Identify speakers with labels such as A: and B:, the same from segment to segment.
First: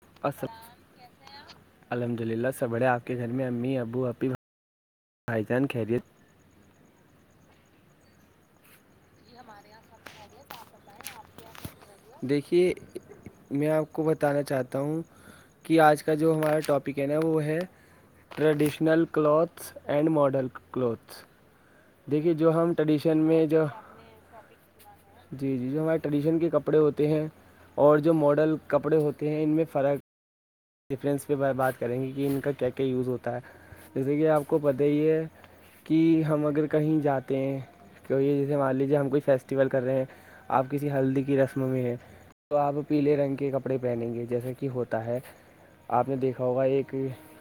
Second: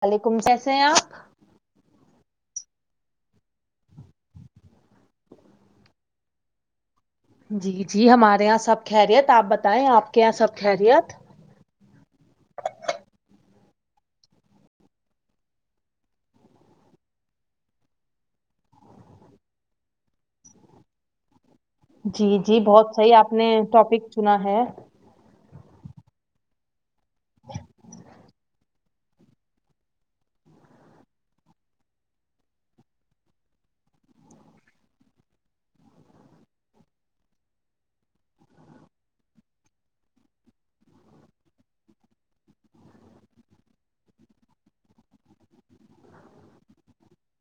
A: وعلیکم
B: السل
A: کیسے ہیں آپ
B: الحمد للہ سبڑے آپ کے گھر میں امی ابو ابی بھائی جان خیریت
A: جی جی ہمارے یہاں سب خیریت آپ بتائیں آپ کے یہاں سب خیریت
B: دیکھیے میں آپ کو بتانا چاہتا ہوں کہ آج کا جو ہمارا ٹاپک ہے نا وہ ہے traditional clothes and model clothes
A: جی جی بہت صحیح آپ
B: میں
A: نے
B: جو
A: ٹاپک چنا ہے
B: جی جی جو ہمارے ٹریڈیشن کے کپڑے ہوتے ہیں اور جو ماڈل کپڑے ہوتے ہیں ان میں فرق ڈفرینس پہ بات کریں گے کہ ان کا کیا کیا یوز ہوتا ہے جیسے کہ آپ کو پتا ہی ہے کہ ہم اگر کہیں جاتے ہیں کیوں یہ جیسے مان لیجیے ہم کوئی فیسٹیول کر رہے ہیں آپ کسی ہلدی کی رسم میں ہے تو آپ پیلے رنگ کے کپڑے پہنیں گے جیسے کہ ہوتا ہے آپ نے دیکھا ہوگا ایک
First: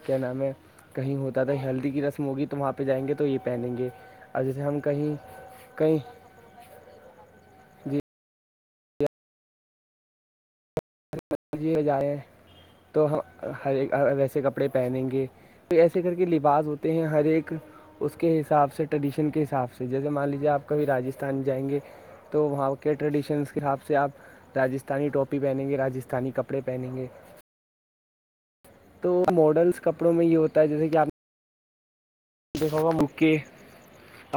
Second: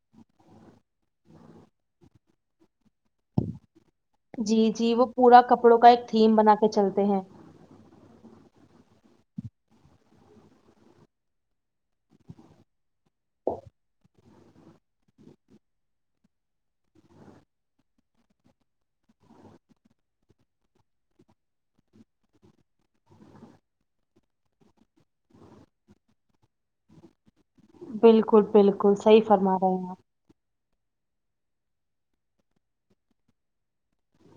B: کیا نام ہے کہیں ہوتا تھا ہلدی کی رسم ہوگی تو وہاں پہ جائیں گے تو یہ پہنیں گے اور
A: جی
B: جیسے ہم
A: جی وہ
B: کہیں
A: پورا کپڑوں کا
B: کہیں
A: ایک تھیم بنا کے چلتے ہیں
B: ی جائیں تو ہم ہر ویسے کپڑے پہنیں گے ایسے کر کے لباس ہوتے ہیں ہر ایک اس کے حساب سے ٹریڈیشن کے حساب سے جیسے مان لیجیے آپ کبھی راجستھان جائیں گے تو وہاں کے ٹریڈیشنس کے حساب سے آپ راجستھانی ٹاپی پہنیں گے راج راستھانی کپڑے پہنیں گے
A: بالکل بالکل
B: تو
A: صحیح فرما رہے
B: ماڈلس
A: ہیں
B: کپڑوں میں یہ ہوتا ہے جیسے کہ آپ دیکھوگا یو کے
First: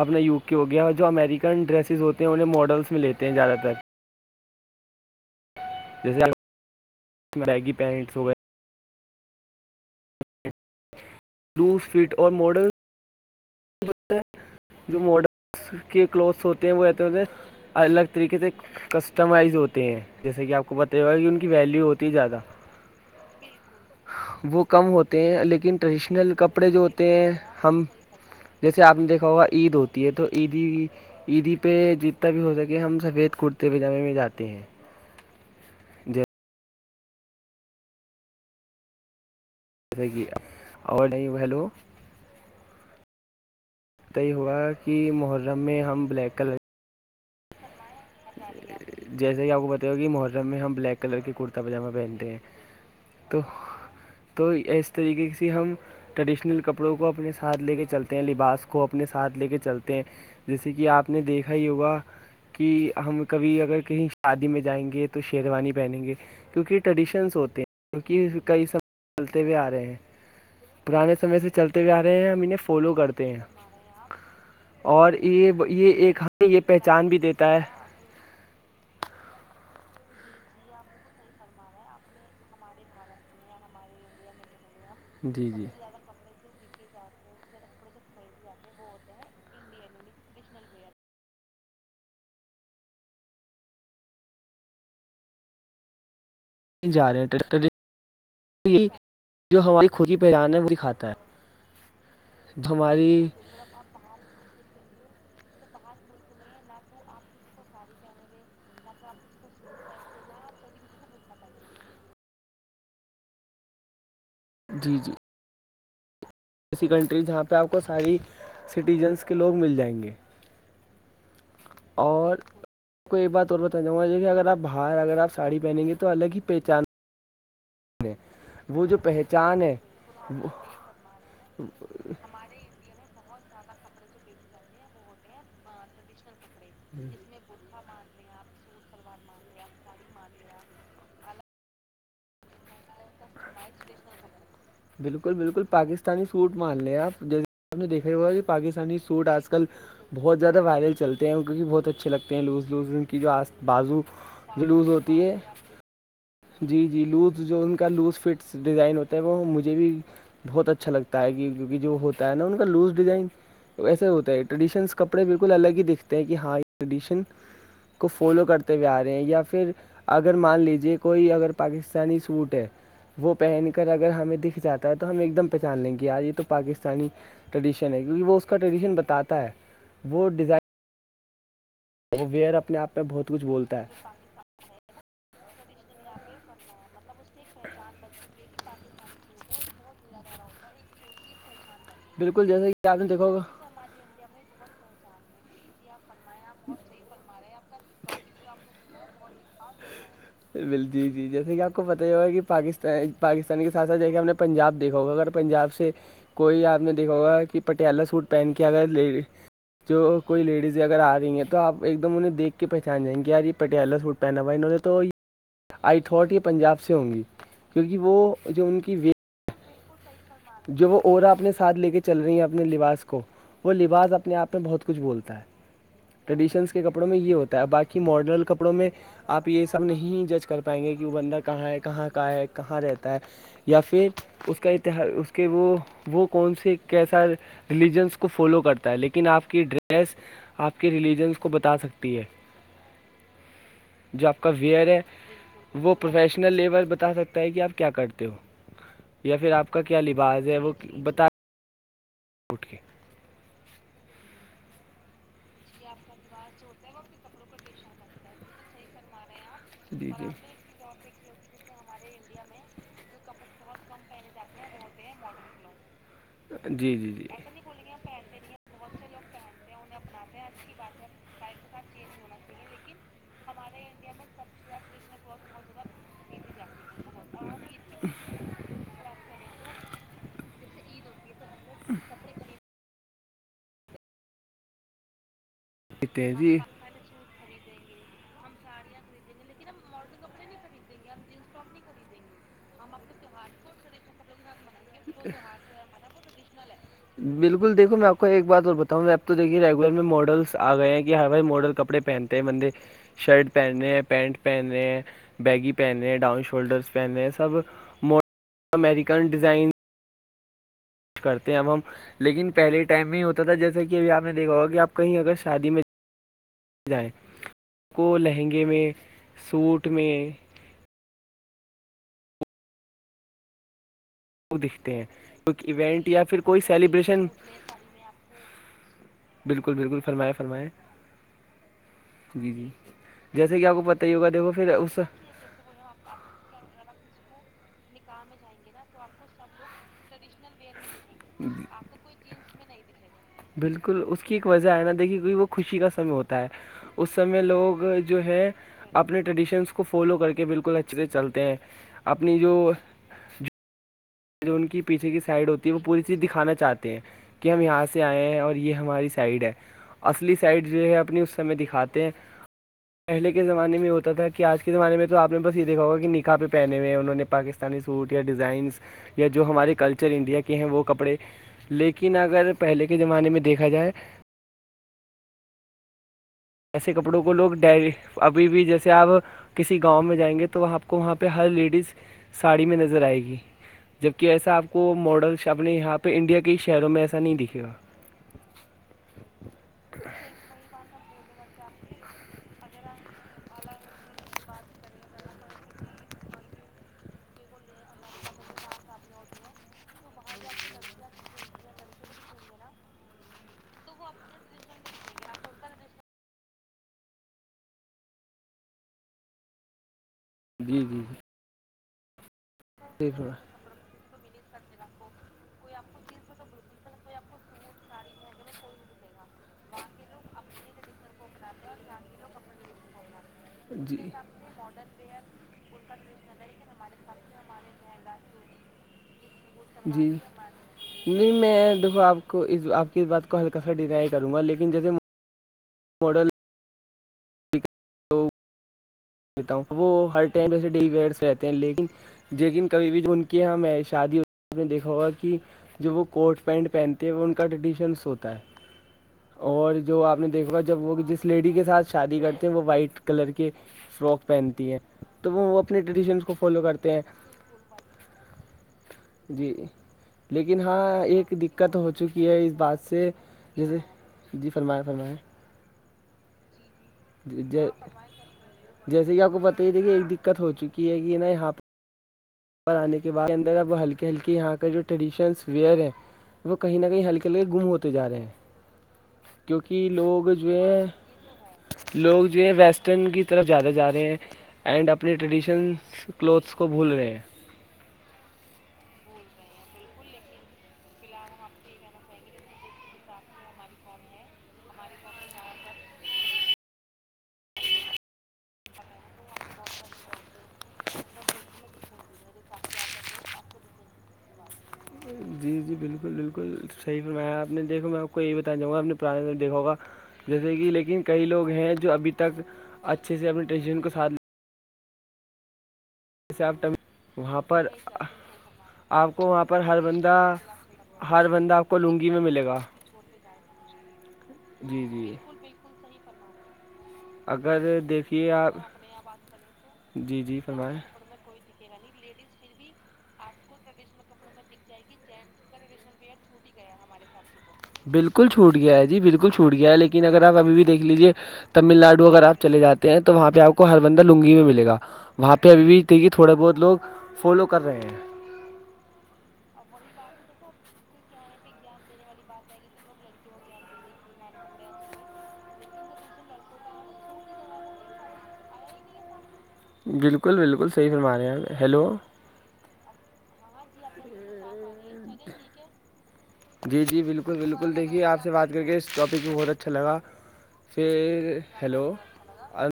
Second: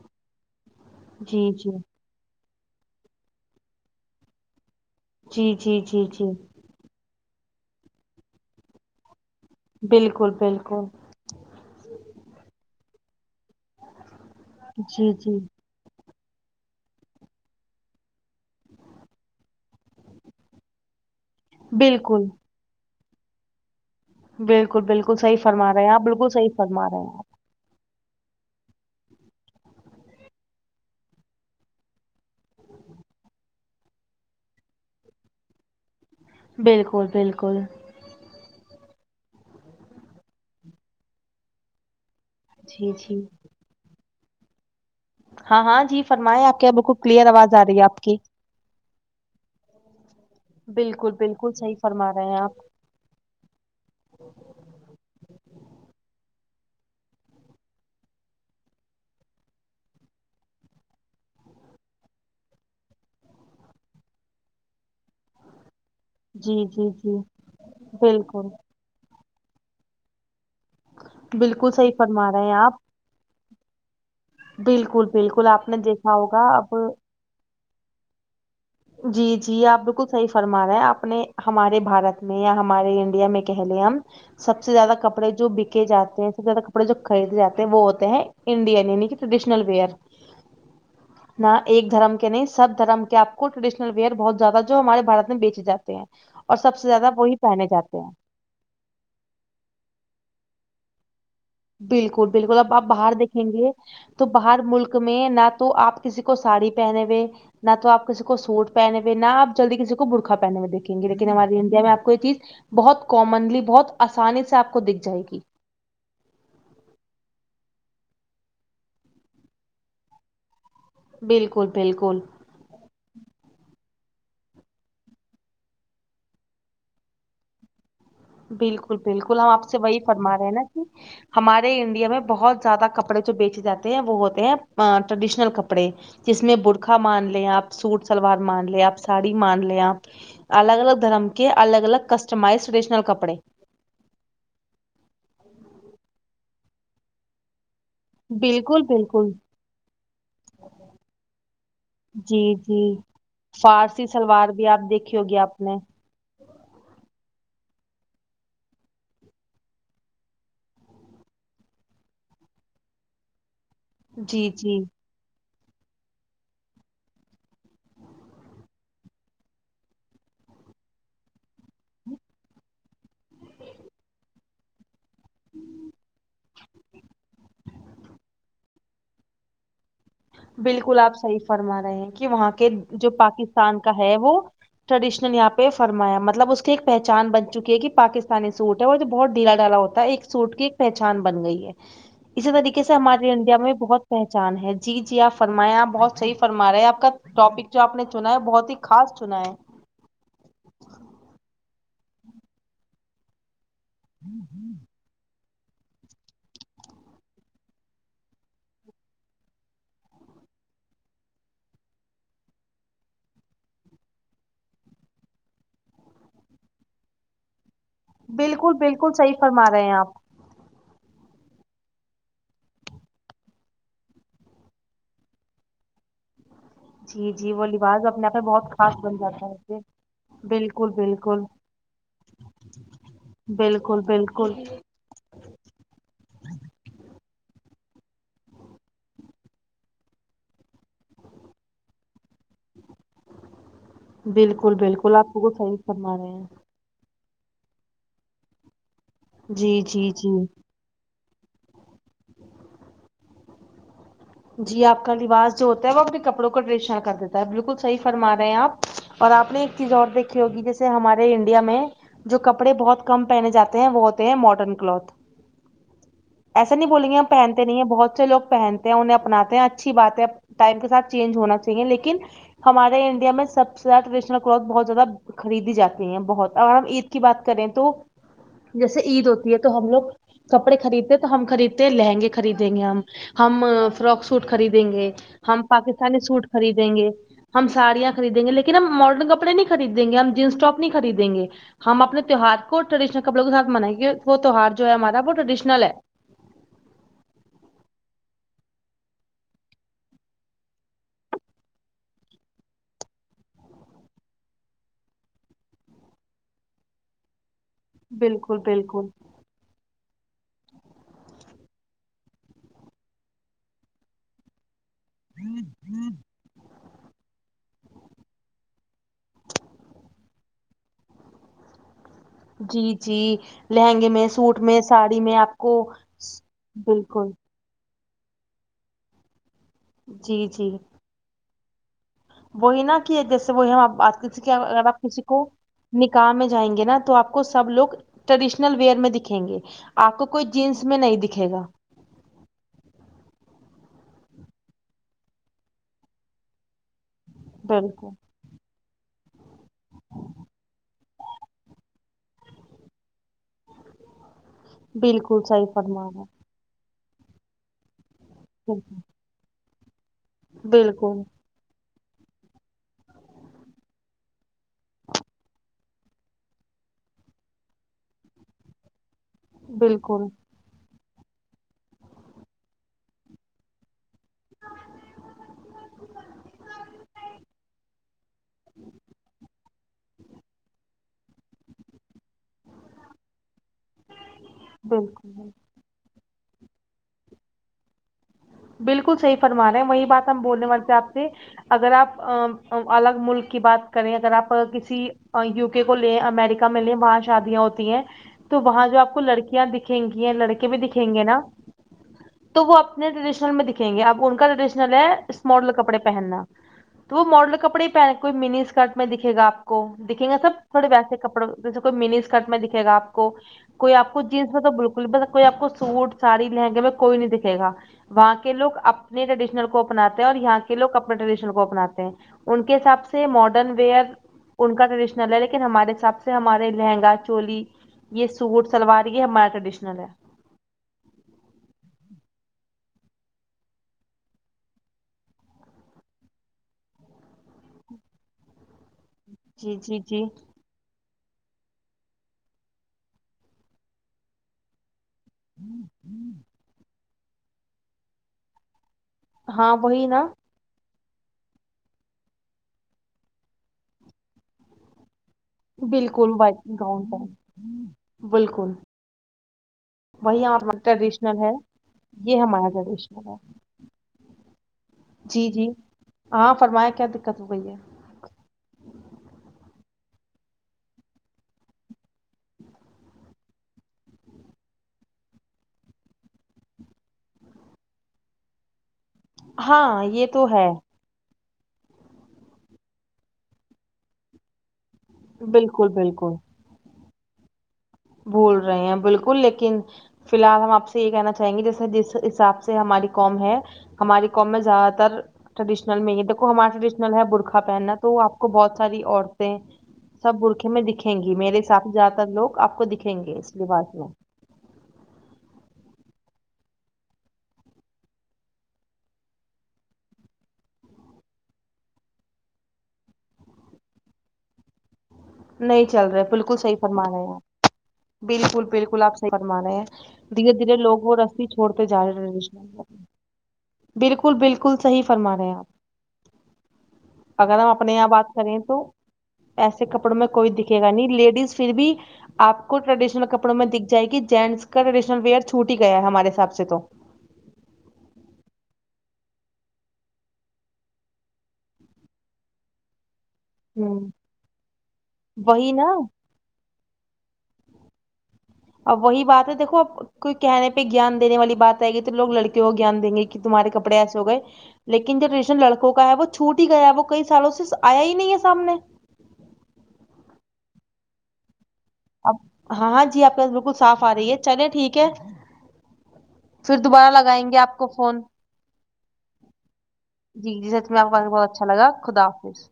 B: اپنا یو کے ہو گیا اور جو
A: آپ جی
B: امریکن
A: جی
B: ڈریسز ہوتے تو انہ ماڈلس میں لیتے ہیں زیادہ تر
A: جی جی جی جی
B: میگی پینٹس وغیرہ
A: بالکل بالکل
B: دو فٹ اور ماڈل جو
A: جی جی
B: ماڈلس کے کلوتھس ہوتے ہیں وہ رہتے ہوتے ہیں الگ طریقے سے کسٹمائز ہوتے ہیں جیسے کہ آپ کو ب تیا کی ان کی ویلیو ہوتی ہے
A: بالکل
B: زیادہ وہ
A: بالکل
B: کم
A: بالکل
B: ہوتے
A: صحیح
B: ہیں
A: فرما
B: لیکن
A: رہے ہیں آپ بالکل
B: ٹریڈیشنل
A: صحیح
B: کپڑے جو
A: فرما رہے
B: ہوتے ہیں
A: آپ
B: ہم جیسے آپ نے دیکھا ہوگا عید ہوتی ہے تو عیدی عیدی پہ جتنا بھی ہو سکے ہم سفید کرتے پجامے میں جاتے ہیں جیسے
A: بالکل بالکل
B: گی اور نہیں بلو
A: جی جی
B: تآئی یہ ہوا کہ مہ
A: ہاں ہاں جی فرمایں آپ کے یہ بالکل کلیئر آواز آ رہی ہے آپ کی
B: جیسے کہ آپ کو بت ہوا کہ محرم میں ہم بلیک
A: بالکل
B: کلر کے
A: بالکل
B: کرتا
A: صحیح
B: پاجامہ
A: فرما رہے
B: پہنتے ہیں
A: آپ
B: تو تو اس طریقے سے ہم ٹریڈیشنل کپڑوں کو اپنے ساتھ لے کے چلتے ہیں لباس کو اپنے ساتھ لے کے چلتے ہیں جیسے کہ آپ نے دیکھا ہی ہوگا کہ ہم کبھی اگر کہیں شادی میں جائیں گے تو شیروانی پہنیں گے
A: جی
B: کیونکہ
A: جی جی
B: ٹریڈیشنس ہوتے ہیں کیونکہ
A: بالکل
B: کئی سم چلتے ہوئے آ رہے ہیں پرانے سمے سے
A: بالکل
B: چلتے
A: صحیح
B: بھیئے آ رہے
A: فرما
B: ہیں ہم انہیں
A: آپ
B: فالو کرتے ہیں
A: بالکل
B: اور
A: بالکل
B: یہ
A: آپ نے
B: یہ
A: دیکھا
B: ایک
A: ہوگا
B: ہمیں یہ
A: اب
B: پہچان بھی دیتا ہے
A: جی جی آپ بالکل صحیح فرما رہے ہیں آپ نے ہمارے بھارت میں یا ہمارے انڈیا میں کہہ لے ہم سب سے زیادہ کپڑے جو
B: جی
A: بکے
B: جی
A: جاتے ہیں س زیادہ کپڑے جو خرید جاتے ہیں وہ ہوتے ہیں انڈین عنی کہ ٹریڈیشنل ویئر نہ ایک دھرم کے نہیں سب دھرم کے آپ کو ٹریڈشنل ویئر بہت زیادہ جو ہمارے بارت بیچے جے ہیں اور سب سے
B: جا
A: زیادہ
B: رہے
A: وہی پہنے جاتے ہیں
B: ہیںن جو ہماری خودی پہچان ہے وہی کھاتا ہے
A: بالکل بالکل اب آپ باہر
B: ہماری
A: دیکھیں گے تو باہر ملک میں نہ تو آپ کسی کو ساڑی پہنے ہوئے نہ تو آپ کسی کو سوٹ پہنے ہوئے نہ آ جلدی کسی کو برخہ پہنے ہوئے دیکیں گے لیکن ہماری انڈیا میں آپ کو یہ چیز بہت کامنلی بہت آسانی سے آپ کو
B: جی
A: دکھ
B: جی
A: جائے گی
B: ایسی کنٹری جہاں پہ آپ کو ساری سٹیزنس کے لوگ مل جائیں گے
A: بالکل بالکل
B: اور کو ایک بات اور بتاناں گا کہ اگر آ باہر اگر آ ساڑی پہنیں گے تو الگ ہی پہچان ہے وہ
A: بالکل
B: جو
A: بالکل ہم
B: پہچان
A: آپ
B: ہے
A: سے وہی فرما رہے
B: وہ
A: ہیں نا کہ ہمارے انڈیا میں بہت زیادہ کپ کپڑے جو بیچے جاتے ہیں وہ ہوتے ہیں ٹریڈیشنل کپڑے جس میں برکھا مان لیں آپ سوٹ سلوار مان لے آپ ساڑی مان لے آپ الگ الگ دھرم کے الگ الگ کسٹمائز ٹریڈیشنل کپڑے
B: بالکل بالکل پاکستانی سوٹ مان لےیا جس د پھر وہ کہ
A: بالکل
B: پاکستانی سوٹ
A: بالکل
B: آج کل بہت زیادہ وائرل چلتے ہیں کیونکہ بہت اچھے لگتے ہیں
A: جی
B: لوز
A: جی
B: لوز کی جو آ بازو جلوس ہوتی ہے
A: نہیں
B: جی جی لوز جو ان کا لوز فٹس ڈیزائن ہوتا ہے وہ مجھے بھی بہت اچھا لگتا ہے کیک جو ہوتا ہے نا ان کا لوز ڈیزائن وسے ہوتا ہے
A: جی جی
B: ٹریڈیشن کا کپڑے بالکل الگ ہی دکھتے ہیں کہ ہاں یہ ٹریڈیشن کو فالو کرتے ہوئے آ رہے ہیں یا پھر اگر مان لیجیے کوئی اگر پاکستانی سوٹ ہے وہ پہن کر اگر ہمیں دکھ جاتا تو ہم ایک دم پہچان لیں گےیار یہ تو پاکستانی ٹریڈیشن ہے کیونکہ وہ اس کا ٹریڈیشن بتاتا ہے وہ ڈیزائڈ
A: بالکل آپ صحیح فرما رہے ہیں کہ وہاں کے
B: اپنے آپ میں
A: جو
B: بہت کچھ
A: پاکستان
B: بولتا
A: کا ہے وہ ٹریڈیشنل یہاں پہ فرمایا مطلب اس کی ایک پہچان بن چکی ہے کہ پاکستانی سوٹ ہے اور یہ بہت ڈھیلا ڈالا ہوتا ہے ایک سوٹ کی ایک پہچان بن گئی ہے
B: بالکل
A: اسی
B: جیسے
A: طریقے
B: کہ
A: سے
B: آپ نے دیکھا
A: ہمارے
B: ہوگا
A: انڈیا میں بہت پہچان ہے جی جی آپ فرمائیں آپ بہت صحی فرما رہے ہیں آپ کا ٹاپک جو آپ نے چنا ہے بہت ہی خاص چنا ہے
B: جی جی جیسے کہ آپ کو پتا ہی ہوگا کہ پاکستان پاکستان کے ساتھ ساتھ جیکھے ہم نے پنجاب دیکھا ہوگا اگر پنجاب سے کوئی آپ نے دیکھا ہوگا کہ پٹیالہ سوٹ پہن کے اگر لے ل جو کوئی لیڈیز اگر آ رہی ہیں تو آپ ایک دم انہیں دیکھ کے پہچان جائیں گے یار یہ پٹیالہ سوٹ پناو تو آئی تھٹ یہ پنجاب سے ہوں گی کیونکہ وہ جو ان کی وی
A: فما رہے ہیں آپ
B: جو وہ اورا اپنے ساتھ لے کے چل رہی ہیں اپنے لباس کو وہ لباس اپنے آپ میں بہت کچھ بولتا ہے ٹریڈیشنس کے کپڑوں میں
A: جی
B: یہ
A: جی
B: ہوتا
A: وہ
B: ہے باقی
A: لباس اپنے آپ
B: ماڈرن
A: بہت
B: کپڑوں میں
A: خاص بن
B: آپ
A: جاتا
B: یہ
A: ہے
B: سب نہیں جچ کر پائیں
A: بالکل
B: گے کہ وہ بندر
A: بالکل
B: کہاں ہے کہاں کا ہے کہاں رہتا ہے یا
A: بالکل
B: پھر
A: بالکل
B: اس کا اتہ اس کہ وہ وہ کون سے کیسا ریلیجنس کو فالو کرتا ہے لیکن آپ کی ڈریس آپ کے ریلیجنس کو بتا سکتی ہے جو آپ کا
A: بالکل
B: ویئر ہے
A: بالکل آپ کو صحیح
B: وہ
A: فرما رہے ہیں
B: پروفیشنل لیول بتا سکتا ہے کہ آپ کیا کرتے ہو یا پھر آپ
A: جی
B: کا کیا
A: جی جی
B: لباس ہے وہ بتا رہ [unintelligible]
A: جی آپ کا لوج جو ہوتا ہے وہ اپنے کپڑوں کا ڈریشن کر دیتا ہے بالکل صحی فرما رہے ہیں آپ اور آپ نے ایک چیز اور
B: جی جی
A: دھی ہوگی جیس ہمارے انڈیا میں جو کپڑے بہت کم پہنے جاتے ہیں وہ ہوتے ہیں ماڈرن کلوتھ ایسا نہیں
B: جی
A: بولیں
B: جی
A: گ
B: جی
A: پہنتے نہیں ہیں بہت سے لوگ پہن انہیں اپناتے ہیں اچھی باتیں ٹائم کے ساتھ چینج ہونا چاہیے لیکن ہمارے انڈیا میں سب زیادہ ٹریڈیشنل کلوتھ بہت زیادہ خریدی جاتی ہیں بہت اگر ہم عید کی بات کریں تو جیسے عید ہوتی ہے تو ہم لوگ کپڑے خریدتے ہیں تو ہم خریدتے ہیں لہنگے خریدیں گے ہم ہم فرواک سوٹ خریدیں گے ہم
B: تیزی
A: پاکستانی سوٹ خریدیں گے ہم ساڑیاں خریدیں گے لیکن ہم ماڈرن کپڑے نہیں خریدیں گے ہم جینس ٹپ نہیں خریدیں گے ہم اپنے تہوہار کو ٹریڈشنل کپڑوں کے ساتھ منائیںے وہ تہوار جو ہے ہمارا وہ
B: تہوار
A: ٹریڈیشنل ہے
B: [unintelligible] بالکل دیکھو میں آپ کو ایک بات اور بتاؤں میں آپ تو دیکے ریگولر میں ماڈلس آ گئے ہیں کہ ہر بھائی ماڈل کپڑے پینتے بند شرٹ پہننے ہیں پینٹ پہنے ہیں بیگی پہنے ہیں ڈاؤن شولڈرس پہنے ہیں سب ماڈ
A: بالکل بالکل
B: امریکن ڈیزائن کرتے ہیں اب ہم لیکن پہلے ٹائم میں ہی ہوتا تھا جیسے کہب آپ نے دیکھا ہوگا کہ آپ کہیں اگر شادی میں جائیں کو لہنگے میں سوٹ میں
A: جی جی لہنگے میں
B: وہ
A: سوٹ میں
B: دکھتے ہیں
A: ساڑی میں آپ
B: کوئی
A: کو
B: ایونٹ یا پھر کوئی سیلیبریشن
A: بالکل
B: بالکل بالکل فرمائے
A: جی
B: فرمائائے
A: جی وہی نا کہ جیسے وہی
B: آپ کو
A: ہم
B: پتہ ہی ہوگا
A: کسی کے
B: دیکھو پھر
A: ا آپ
B: اس
A: کسی کو نکاح میں جائیں گے نا تو آپ کو سب لوگ ٹریڈیشنل ویئر میں دکھیں گے آپ کو کوئی جینس میں نہیں دکھ
B: آپ کو کو بالکل اس کی ایک وجہ ہے نا دیکھیے کیکہ وہ خوشی کا سمے ہوتا ہے اس سمے لوگ
A: بالکل
B: جو ہے اپنے ٹریڈیشنس کو فالو کر کے بالکل اچھے سے چلتے ہیں اپنی جو جو ان کی پیچھے کی
A: بالکل
B: سائڈ
A: صحیح
B: ہوتی وہ پور
A: فرما
B: چیز
A: رہے
B: دکھانا چاہ ہے ہیں کہ ہم یہاں سے آئے ہیں اور یہ ہماری سائڈ ہے اصلی سائڈ جو ہے اپنی
A: بالکل
B: اس ہم میں دکھاتے ہیں پہلے کے زمانے میں ہوتا تھا کہ آج کے زمانے میں آپ نے بس یہ دیکا ہوا کہ نکح پہنے ہو ہیں انہوں نے پاکستان استانی صووریا ڈیزائنس یا جو ہمارے کلچر
A: بالکل
B: انڈیا کے ہیں وہ کپڑے لیکن اگر پہلے کے زمانے میں دیکھا جائے
A: [inaudible]
B: ایسے کپڑوں کو لوگ ڈری ابھی بھی جیسے آپ کسی گاؤں میں جائیں گے تو آپ کو وہاں پہ ہر لیڈیز ساڑی میں نظر آئے گی جبکہ ایسا آپ کو ماڈر
A: بالکل
B: اپنے یہاں پہ انڈیا کے ہی شہروں میں ایسا نہیں دکھے گا
A: بالکل صحی فرمانا ہے وہی بات ہم بولنے والے سے آپ سے اگر آپ الگ ملک کی بات کریں اگر آپ کسی یوک کو لے امیریکا میں لیں وہاں شادیاں ہوتی ہیں تو وہاں جو آپ کو لڑکیاں دکھیں گی لڑکے بھی دکھیں گے نا تو وہ اپنے ٹریڈیشنل میں دکھیں گے اب ان کا ٹریڈیشنل ہے اسماڈل کپڑے پہننا تو وہ ماڈل کپڑے ہی پہننے کوئی منی اسکرٹ میں دکھے گاپ کو دکھیں گے سب
B: جی
A: تھوڑے
B: جی
A: ویسے کپڑوں جیسے کوئی منی اسکرٹ میں دکھے گا آ
B: دیکھ
A: کو
B: رہا
A: کوئی آپ کو جینس میں تو بالکل بس کوئی آپ کو سوٹ ساڑی لہنگے میں کوئی نہیں دکھے گا وہاں کے لو اپنے ٹریڈیشنل کو اپناتے ہیں اور یہاں کے لوگ اپنے ٹریڈیشنل کو اپناتے ہیں ان کے حساب سے ماڈرن
B: جی
A: ویئر ان کا ٹریڈیشنل ہے لیکن ہمارے حساب سے ہمارے لہنگا چولی یہ سوٹ سلوار یہ ہمارا ٹریڈیشنل ہے
B: جی نہیں میں دیکھو آپ کو آپ کی اس بات کو ہلکا سا ڈ کروں گا لیکن جیسے ماڈل دیتا ہوں
A: جی
B: وہ
A: جی
B: ہر
A: جی
B: ٹائم جیس ڈیلی ویئر سے رہ لیکن لیکن کبھی بھی ان کے یہاں میں شادی ہو نے دیکھا ہوگا کہ جو وہ کوٹ پینٹ پہنتے ہیں وہ ان کا ٹریڈیشنس ہوتا ہے اور
A: ہاں
B: جو
A: وہی
B: آپ
A: نا
B: نے دیکھاا جب وہ جس لیڈی کے ساتھ شادی کرتے ہیں وہ وائٹ کلر کے فرواک پہنتی ہے تو وہ وہ
A: بالکل وائنگ گاؤن بالکل
B: جی
A: وہی
B: لیکن
A: ہمارا
B: ہاں ایک
A: ٹریڈیشنل ہے
B: دقت ہو چکی
A: یہ
B: ہے اس
A: ہمارا
B: بات سے
A: ٹریڈیشنل ہے
B: جیسے جی فرمائیں فرمائیں
A: جی جی ہاں فرمائیں کیا دقت ہو گئی ہے
B: جیسے کہ آپ کو بت ہی تھاے کہ ایک دقت ہو چکی ہے کہاتھ پر آنے کے بعد اندر اب ہلکے ہلکے یہاں کا جو ٹریڈیشنس ویئر ہے وہ کہیں نہ کہیں ہلکے ہلکے گم ہوتے جا رہے ہیں کیونکہ
A: ہاں یہ
B: لوگ
A: تو
B: جو ہے لوگ جو ہے ویسٹرن کی طرف جیادہ جا رہے ہیں اینڈ اپنے
A: بالکل
B: ٹریڈیشنس
A: بالکل
B: کلوتھس کو بھول رہے ہیں
A: بھول رہے ہیں بالکل لیکن فی الحال ہمپ سے یہ کہنا چاہیں گے جیسے جس حساب سے ہماری قوم ہے ہماری قوم میں زیادہ تر ٹریڈیشنل میں ہی ہے دیکو ہمارا ٹریڈیشنل ہے برخہ پہننا تو آپ کو بہت ساری عورتیں سب برقے میں دکھیں گی میرے حساب سے زیاد تر لوگ آپ کو دکھیں گے اس لباس میں
B: جی جی بالکل بالکل صحی پ میں اپ دیکھو میں کوئی بتانا چاوں گا اپنے پرانے دیکھو گا جیسے کہ لیکن کئی لوگ ہیں جو ابھی تک اچھے سے اپنی ٹینشن کو ساتھ لے
A: نہیں چل رہاے
B: جیسے
A: بالکل
B: آپ
A: صح فرما رہے ہیں
B: وہاں پر
A: آپ بالکل بالکل آپ
B: کو
A: صحیح
B: وہاں پر
A: فرما رہے
B: ہر
A: ہیں
B: بندہ
A: دھیرے دھیرے لوگ وہ
B: ہر
A: ری
B: بندہ آپ کو
A: چھوڑتے جا
B: لنگی میں ملے
A: رہےےش
B: گا
A: بالکل بالکل
B: جی
A: صحیح
B: جی
A: فرما رہے ہیں آپ اگر ہم اپنے یہاں بات
B: دیکھیے آپ
A: کریں تو ایسے کپڑوں
B: جی
A: میں
B: جی
A: کوئی
B: فرمائیں
A: دکھے گا نہیں لیڈیز پھر بھی آپ کو ٹریڈیشنل کپڑوں میں دکھ جائے گی جینٹس کا ٹریڈیشنل ویئر چھوٹ ہی گیا ہے ہمارے حساب سے تو
B: بالکل چھوٹ گیا ہے جی بالکل چھوٹ گیا ہے لیکن اگر آپ ابھی بھی دیکھ لیجیے تمل نڈو اگر آپ چے جے ہیں تو وہاں پہ آپ کو ہر
A: ہوں
B: بندہ لنگی میں ملےا وہاں پہ
A: وہی
B: ابھی
A: نا
B: بھیے تھوڑے بہت لوگ فالو کر رہے ہیں
A: اب وہی بات ہے دیکو اب کوئی کہنے پہ گیان دینے والی بات آئے گی تو لوگ لڑکوں کو ج گیان دیں گے کہ تمہارے کپڑے ایسے ہو گئے لیکن جو ٹیشن لڑکوں کا ہے وہ چھوٹ ہی گیا ہے وہ کئی سالوں سے آیا ہی نہیں ہے سامنے
B: بالکل بالکل صحیح فرما رہے ہیں ہیلو
A: اب ہاں ہاں جی آپ کے پاس بالکل صاف آ رہی ہے چلے ٹھیک ہے پھر
B: جی جی
A: دوبارہ
B: بالکل
A: لگائیں گے
B: بالکل
A: کو
B: دیکھیے
A: فون
B: آپ سے بات کر کے اس ٹاپک میں بہت اچھا لگا
A: جی جی
B: پ
A: سچ میں آپ کا بہت اچھا
B: ہیلو
A: لگا خدا حافظ